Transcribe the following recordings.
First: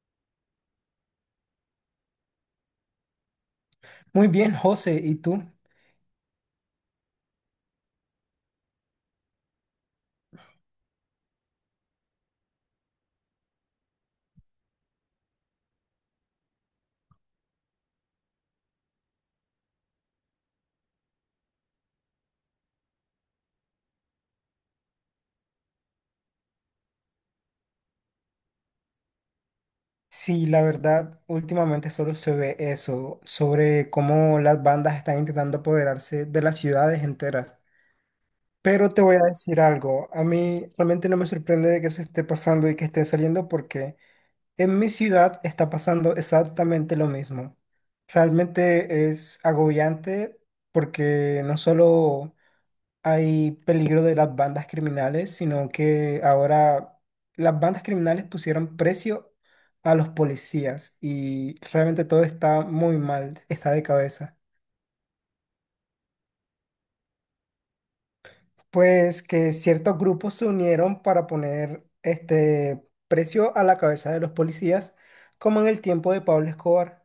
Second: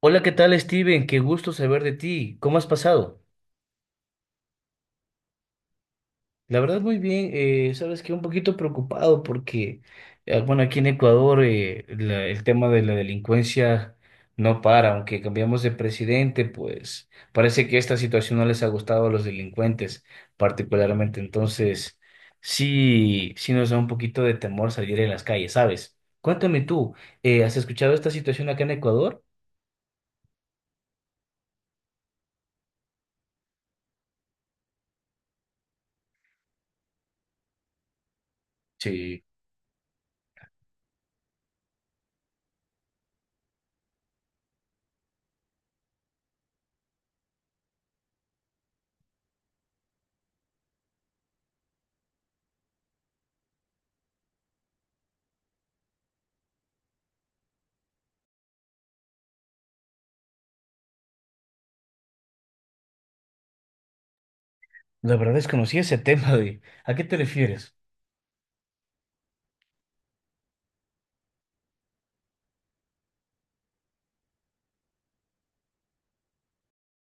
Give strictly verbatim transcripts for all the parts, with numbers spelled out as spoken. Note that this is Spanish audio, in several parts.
Hola, ¿qué tal, Steven? Qué gusto saber de ti. ¿Cómo has pasado? Muy bien, José, ¿y tú? La verdad, muy bien. Eh, sabes que un poquito preocupado porque, eh, bueno, aquí en Ecuador eh, la- el tema de la delincuencia no para. Aunque cambiamos de presidente, pues parece que esta situación no les ha gustado a los delincuentes particularmente. Entonces, sí, sí nos da un poquito de temor salir en las calles, ¿sabes? Cuéntame tú, eh, ¿has escuchado esta situación acá en Ecuador? Sí, la verdad, últimamente solo se ve eso, sobre cómo las bandas están intentando apoderarse de las ciudades enteras. Pero te voy a Sí, decir algo, a mí realmente no me sorprende de que eso esté pasando y que esté saliendo porque en mi ciudad está pasando exactamente lo mismo. Realmente es agobiante porque no solo hay peligro de las bandas criminales, sino que ahora las bandas criminales pusieron precio a los policías y realmente todo está muy mal, está de cabeza. la verdad desconocí ese tema de... ¿A qué te refieres? Pues que ciertos grupos se unieron para poner este precio a la cabeza de los policías, como en el tiempo de Pablo Escobar.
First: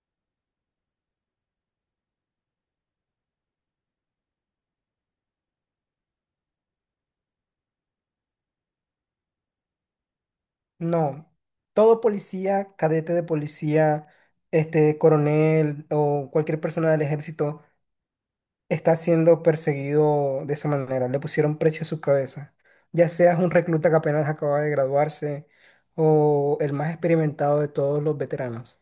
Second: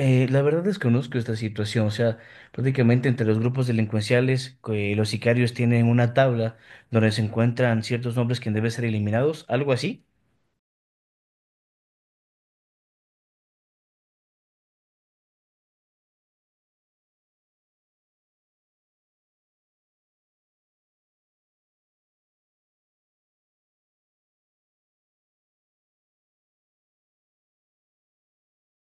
Eh, la verdad desconozco esta situación, o sea, prácticamente entre los grupos delincuenciales, que los sicarios tienen una tabla donde se encuentran ciertos nombres que deben ser eliminados, algo así. No, todo policía, cadete de policía, este coronel o cualquier persona del ejército está siendo perseguido de esa manera. Le pusieron precio a su cabeza. Ya seas un recluta que apenas acaba de graduarse o el más experimentado de todos los veteranos.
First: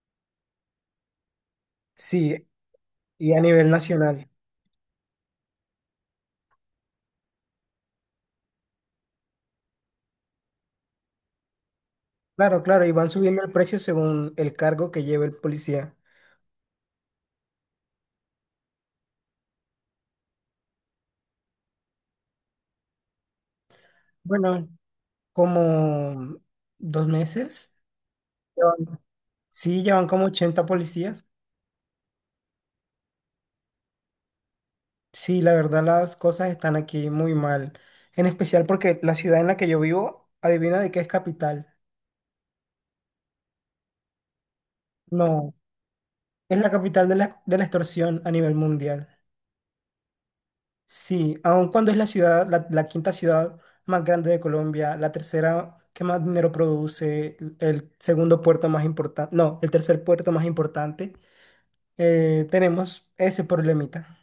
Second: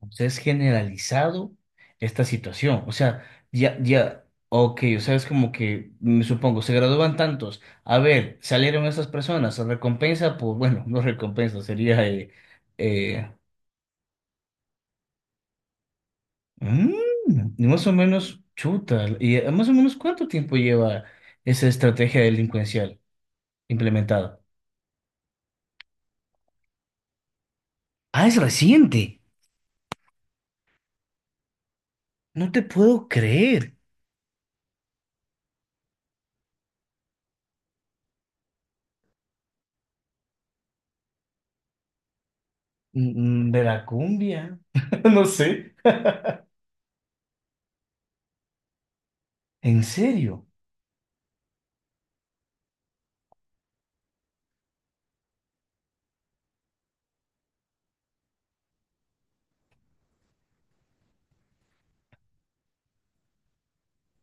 O sea, es generalizado esta Sí, situación, o sea, y a nivel ya, ya, nacional. ok, o sea, es como que, me supongo, se gradúan tantos, a ver, salieron esas personas, ¿se recompensa, pues bueno, no recompensa, sería? eh, Claro, claro, y van eh, subiendo el precio según el cargo que lleve el policía. Mm, y más o menos, chuta. ¿Y eh, más o menos cuánto tiempo lleva esa estrategia delincuencial implementada? Bueno, como dos meses. Ah, es Llevan- reciente. Sí, llevan como ochenta policías. No te puedo creer. Sí, la verdad las cosas están aquí muy mal. En especial porque la ciudad en la que yo vivo, adivina de qué es capital. Mm, mm, Veracumbia. No No, sé. es la capital de la, de la extorsión a nivel mundial. ¿En serio? Sí, aun cuando es la ciudad, la, la quinta ciudad más grande de Colombia, la tercera que más dinero produce, el segundo puerto más importante, no, el tercer puerto más importante, eh, tenemos ese problemita.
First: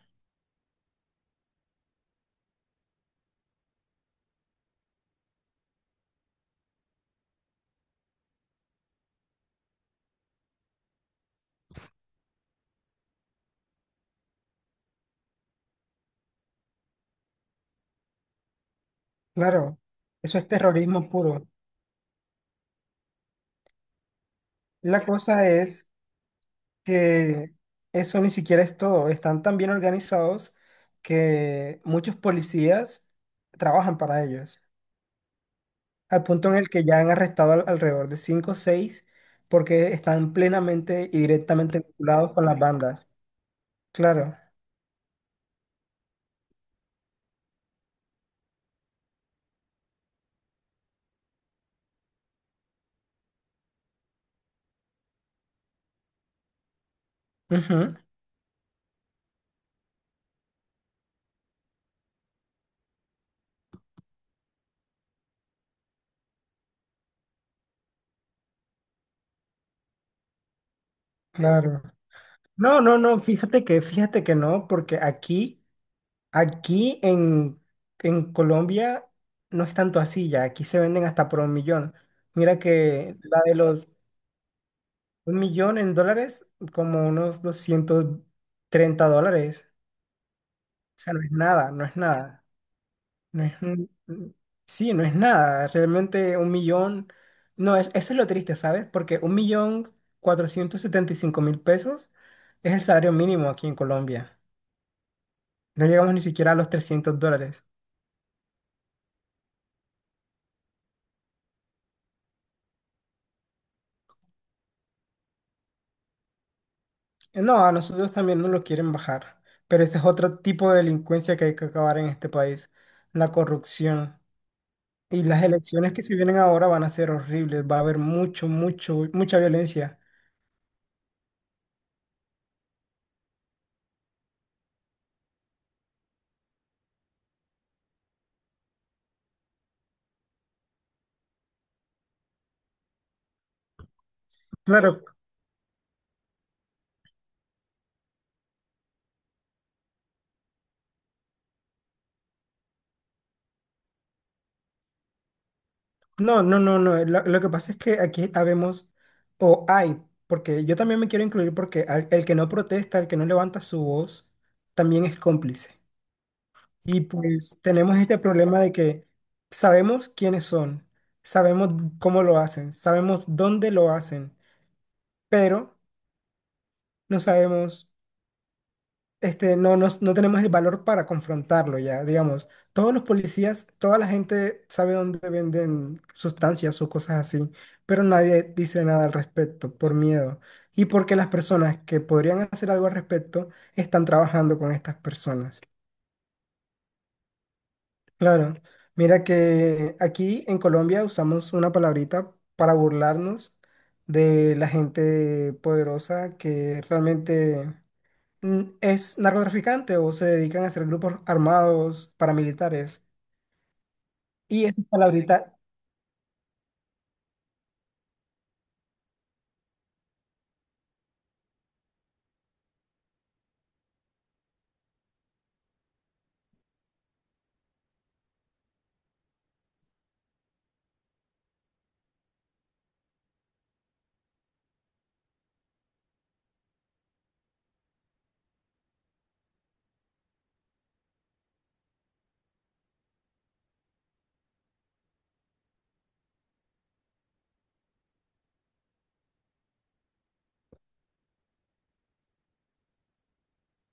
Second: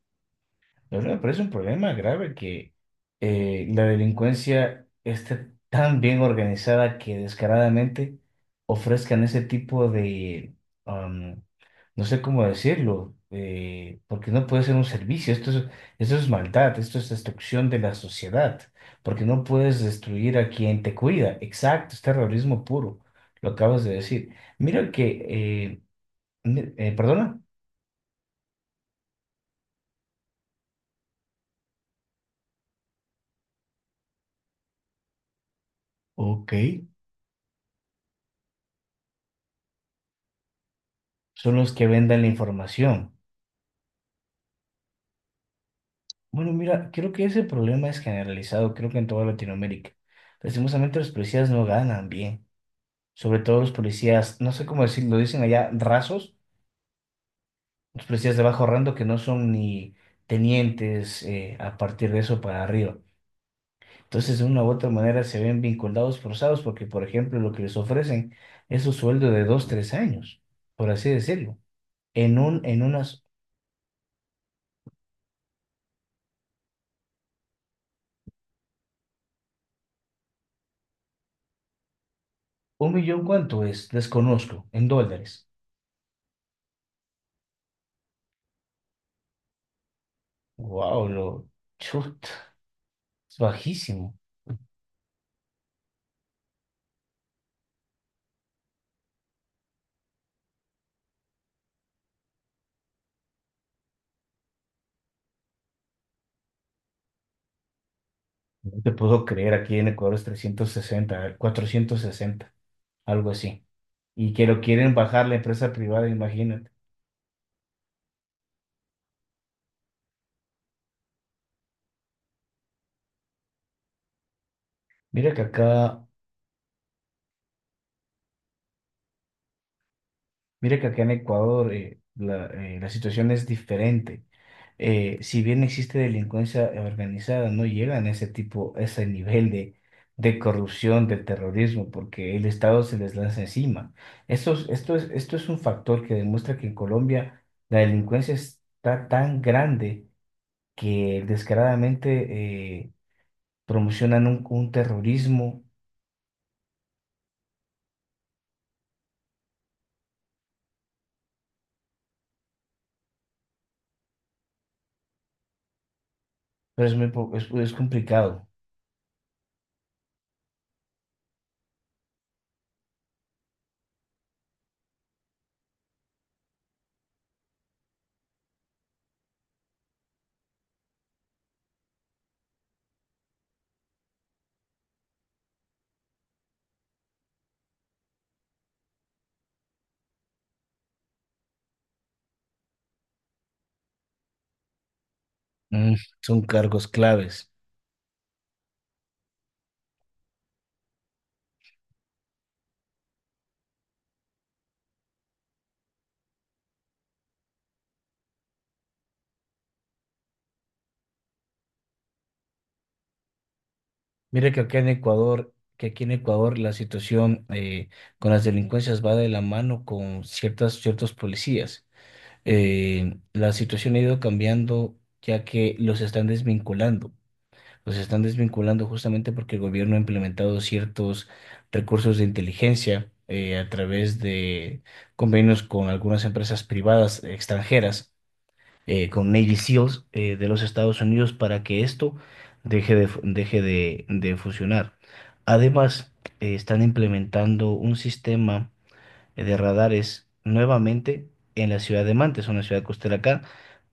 La verdad me parece un problema grave que eh, la delincuencia esté tan bien organizada que descaradamente ofrezcan ese tipo de, am, no sé cómo decirlo, eh, porque no puede ser un servicio, esto es, esto es, maldad, esto es destrucción de la sociedad, porque no Claro, puedes destruir eso es a quien te terrorismo cuida, puro. exacto, es terrorismo puro, lo acabas de decir. Mira La que, cosa eh, es mi- eh, perdona, que eso ni siquiera es todo. Están tan bien organizados que muchos policías trabajan para ellos. Al punto ok, en el que ya han arrestado al- alrededor de cinco o seis porque están plenamente y son los directamente que vendan la vinculados con las bandas. información. Claro, Bueno, mira, creo que ese problema es generalizado, creo que en toda Latinoamérica. Lastimosamente los policías no ganan bien, sobre todo los policías, no sé cómo decirlo, dicen allá rasos, ujú, los policías de bajo rango que no son ni tenientes eh, a partir de eso para arriba. Entonces, de una u otra manera se ven vinculados, forzados, porque, por ejemplo, lo que les ofrecen es un sueldo de dos o tres años, por así decirlo. claro. En un, No, en no, no, unas, fíjate que, fíjate que no, porque aquí, aquí en, en Colombia no es tanto así ya, aquí se venden hasta por un millón. Mira un que millón, la de ¿cuánto es? los Desconozco, en un dólares. millón en dólares, como unos doscientos treinta dólares, o Wow, sea, no es lo nada, no es chuta. nada. Es No es, un- bajísimo. un- sí, no es nada. Realmente un millón. No, es, eso es lo triste, ¿sabes? Porque un millón cuatrocientos setenta y cinco mil pesos es el salario mínimo aquí en Colombia. No llegamos ni siquiera a los trescientos dólares. No te puedo creer, aquí en Ecuador es trescientos sesenta cuatrocientos sesenta algo así. Y que lo quieren bajar la empresa privada, imagínate. Eh, No, a nosotros también nos lo quieren bajar. Pero ese es otro tipo de delincuencia que hay que acabar en este país: la corrupción. Y Mira que las acá, elecciones que se vienen ahora van a ser horribles. Va a haber mucho, mucho, mucha violencia. mira que acá en Ecuador eh, la, eh, la situación es diferente. Eh, si bien existe delincuencia organizada, no llegan a ese tipo, a ese nivel de, de, corrupción, del terrorismo, porque el Estado se les lanza encima. Esto, es- esto Claro, es, esto es un factor que demuestra que en Colombia la delincuencia está tan grande que descaradamente eh, promocionan un, un, terrorismo, no, no, no, no. Lo, lo que pasa es que aquí habemos, o hay, porque yo también me quiero incluir porque al- el que no protesta, el que no levanta su voz, también es cómplice. pero es Y muy, po- es, pues es tenemos este complicado. problema de que sabemos quiénes son, sabemos cómo lo hacen, sabemos dónde lo hacen, pero no sabemos este, no, nos- No tenemos el valor para confrontarlo ya, digamos. Todos los policías, toda la gente sabe dónde venden sustancias o cosas así, pero nadie dice nada al respecto por miedo y porque las personas que podrían hacer algo al respecto están trabajando con estas personas. Mm, son cargos claves. Claro, mira que aquí en Colombia usamos una palabrita para burlarnos de la gente poderosa que realmente mm, es narcotraficante o se dedican a hacer grupos armados paramilitares. Mira que Y acá esa en Ecuador, palabrita, que aquí en Ecuador la situación eh, con las delincuencias va de la mano con ciertas, ciertos policías. Eh, la situación ha ido cambiando ya que los están desvinculando. Los están desvinculando justamente porque el gobierno ha implementado ciertos recursos de inteligencia eh, a través de convenios con algunas empresas privadas extranjeras, eh, con Navy SEALs eh, de los Estados Unidos para que esto deje de, fu- deje de, de funcionar. Además, eh, están implementando un sistema de radares nuevamente en la ciudad de Mantes, una ciudad costera acá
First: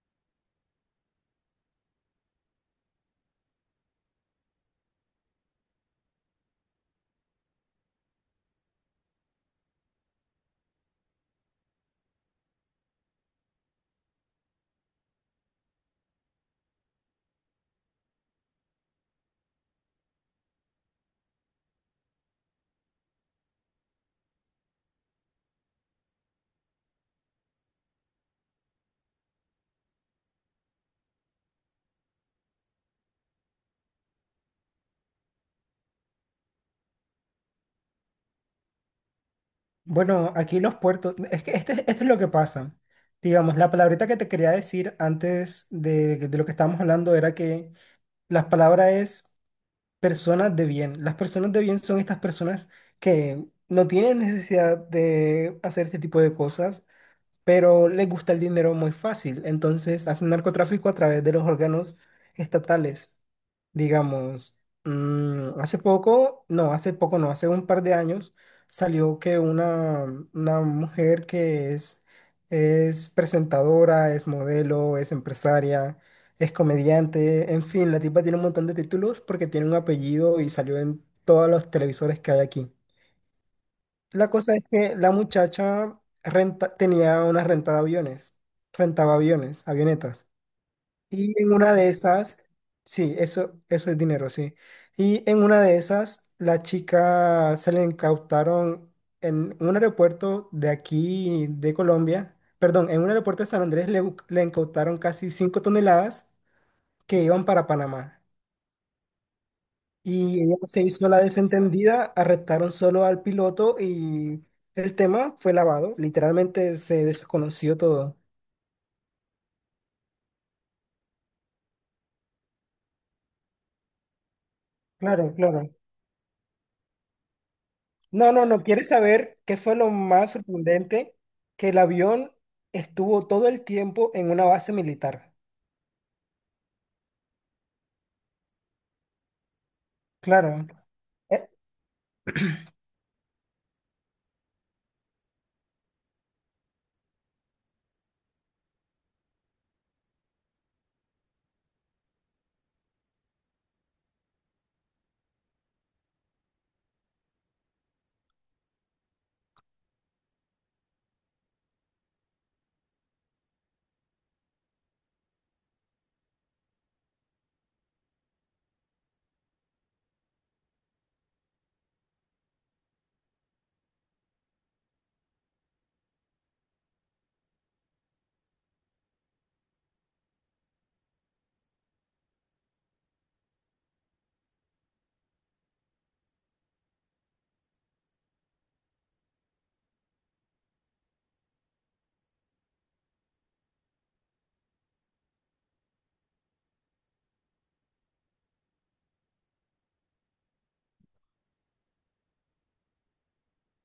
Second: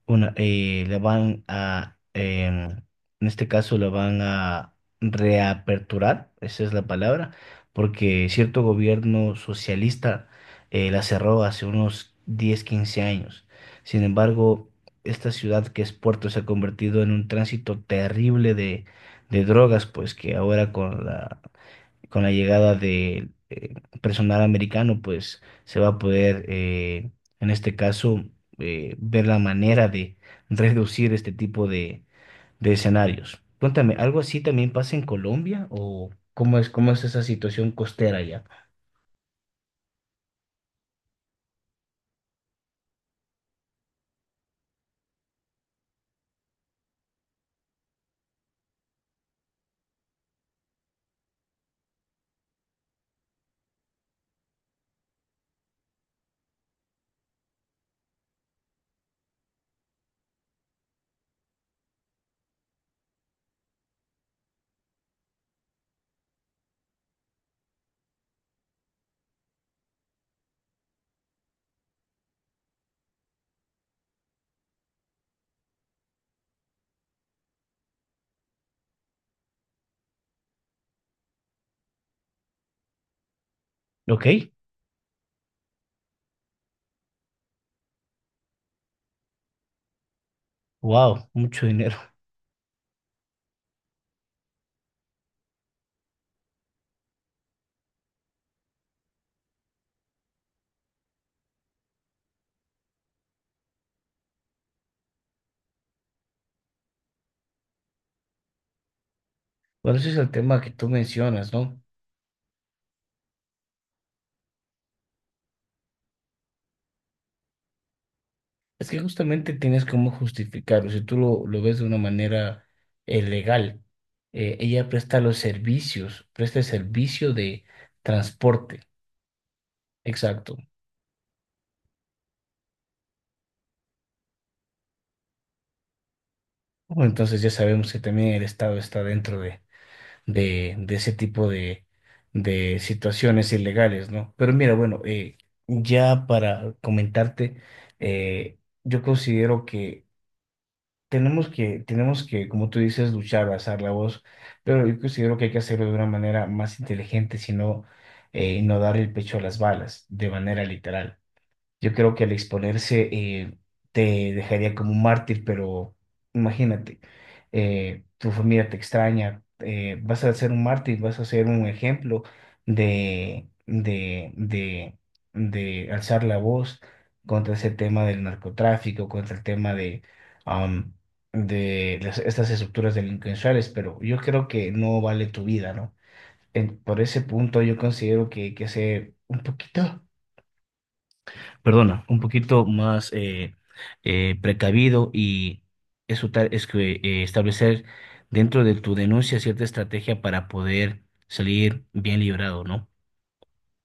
una, eh, le van a, em, en este caso, le van a reaperturar, esa es la palabra, porque cierto gobierno socialista eh, la cerró hace unos diez o quince años. Sin embargo, esta ciudad que es Puerto se ha convertido en un tránsito terrible de, de, drogas, pues que ahora con la con la llegada del eh, personal americano, pues se va a poder, eh, en este caso, eh, ver la manera de reducir este tipo de, de, escenarios. Cuéntame, ¿algo así también pasa en Colombia o cómo es, cómo es esa situación costera allá? bueno, aquí los puertos, es que este, esto es lo que pasa. Digamos, la palabrita que te quería decir antes de, de lo que estábamos hablando era que la palabra es personas de bien. Las personas de bien son estas personas que no tienen necesidad de hacer este tipo de cosas pero les gusta el dinero muy fácil. Entonces hacen narcotráfico a través de los órganos estatales. Digamos, mm, hace poco, no, hace poco, no, hace un par de años salió que una, una mujer que es, es presentadora, es modelo, es empresaria, es comediante, en fin, la tipa tiene un montón de títulos porque tiene un apellido y salió en todos los televisores que hay aquí. Ok, La cosa es que la muchacha renta, tenía una renta de aviones, rentaba aviones, avionetas. wow, Y en mucho una de dinero. esas, sí, eso, eso es dinero, sí. Y en una de esas, la chica se le incautaron en un aeropuerto de aquí, de Colombia, perdón, en un aeropuerto de San Andrés le, bu- le incautaron casi cinco toneladas que iban para Panamá. Bueno, ese es el Y ella tema que se tú hizo la mencionas, ¿no? desentendida, arrestaron solo al piloto y el tema fue lavado. Literalmente se desconoció todo. Es que justamente tienes cómo justificarlo. Si tú lo, lo, ves de una manera eh, legal, eh, ella presta Claro, los claro. servicios, presta el servicio de No, no, no. transporte. ¿Quieres saber qué fue lo más Exacto. sorprendente? Que el avión estuvo todo el tiempo en una base militar. Bueno, entonces ya sabemos que también el Estado está dentro de, Claro. de, de ese tipo de, de situaciones ilegales, ¿no? Pero mira, bueno, eh, ya para comentarte, eh, yo considero que Tenemos que, tenemos que, como tú dices, luchar, alzar la voz, pero yo considero que hay que hacerlo de una manera más inteligente, sino eh, no dar el pecho a las balas, de manera literal. Yo creo que al exponerse eh, te dejaría como un mártir, pero imagínate, eh, tu familia te extraña, eh, vas a ser un mártir, vas a ser un ejemplo de, de, de, de alzar la voz contra ese tema del narcotráfico, contra el tema de, am, de las- estas estructuras delincuenciales, pero yo creo que no vale tu vida, ¿no? En- por ese punto yo considero que hay que ser un poquito, perdona, un poquito más eh, eh, precavido y eso tal es que eh, establecer dentro de tu denuncia cierta estrategia para poder salir bien librado, ¿no?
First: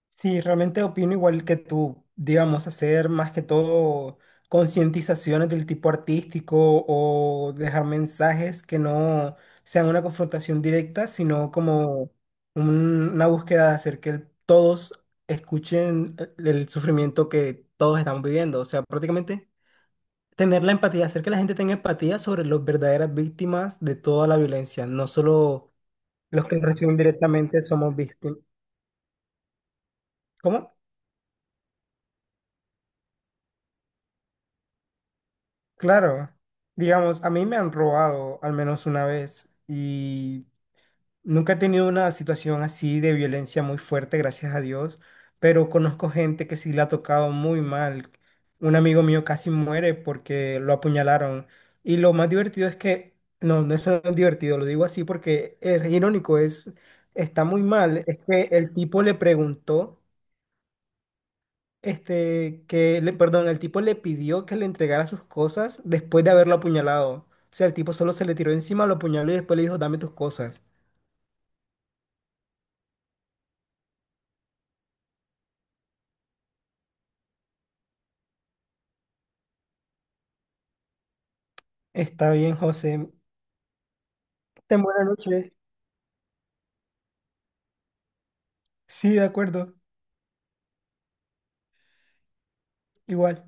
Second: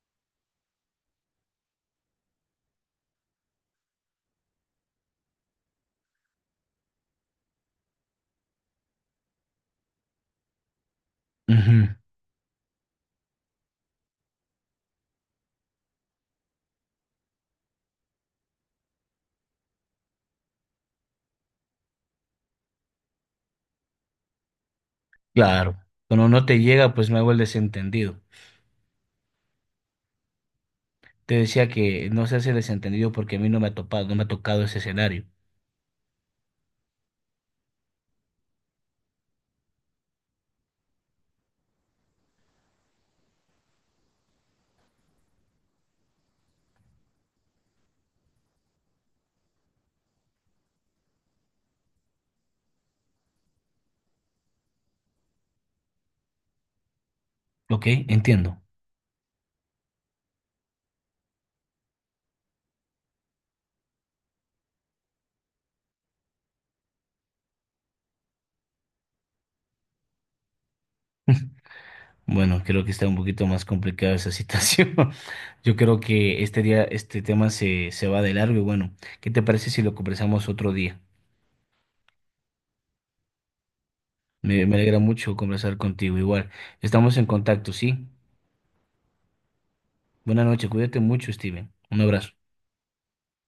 Sí, realmente opino igual que tú, digamos, hacer más que todo concientizaciones del tipo artístico o dejar mensajes que no sean una confrontación directa, sino Ujú, como un- una búsqueda de hacer que el- todos escuchen el, el sufrimiento que todos estamos viviendo. O sea, prácticamente tener la empatía, hacer que la gente tenga empatía sobre las verdaderas víctimas de toda la violencia, no solo claro, cuando no los te que llega, reciben pues me hago el directamente somos desentendido. víctimas. ¿Cómo? Te decía que no se hace desentendido porque a mí no me ha topado, no me ha tocado ese escenario. Claro, digamos, a mí me han robado al menos una vez y nunca he tenido una situación así de violencia muy fuerte, gracias a Dios, pero conozco gente que sí le ha tocado muy mal. Un amigo mío casi muere porque lo apuñalaron y lo más divertido es que, no, no es tan divertido, lo digo así porque es irónico, es, está muy Ok, mal, es que entiendo. el tipo le preguntó. Este, que le, perdón, el tipo le pidió que le entregara sus cosas después de haberlo apuñalado. O sea, el tipo solo se le tiró encima, lo apuñaló y después le dijo, dame tus cosas. Bueno, creo que está un poquito más complicada esa situación. Yo creo que este día, este tema se, se, va de largo y bueno, ¿qué te parece si lo conversamos otro día? Está bien, José. Me, me Ten alegra buena mucho noche. conversar contigo. Igual, estamos en contacto, ¿sí? Sí, de acuerdo. Buenas noches, cuídate mucho, Steven. Un abrazo. Igual.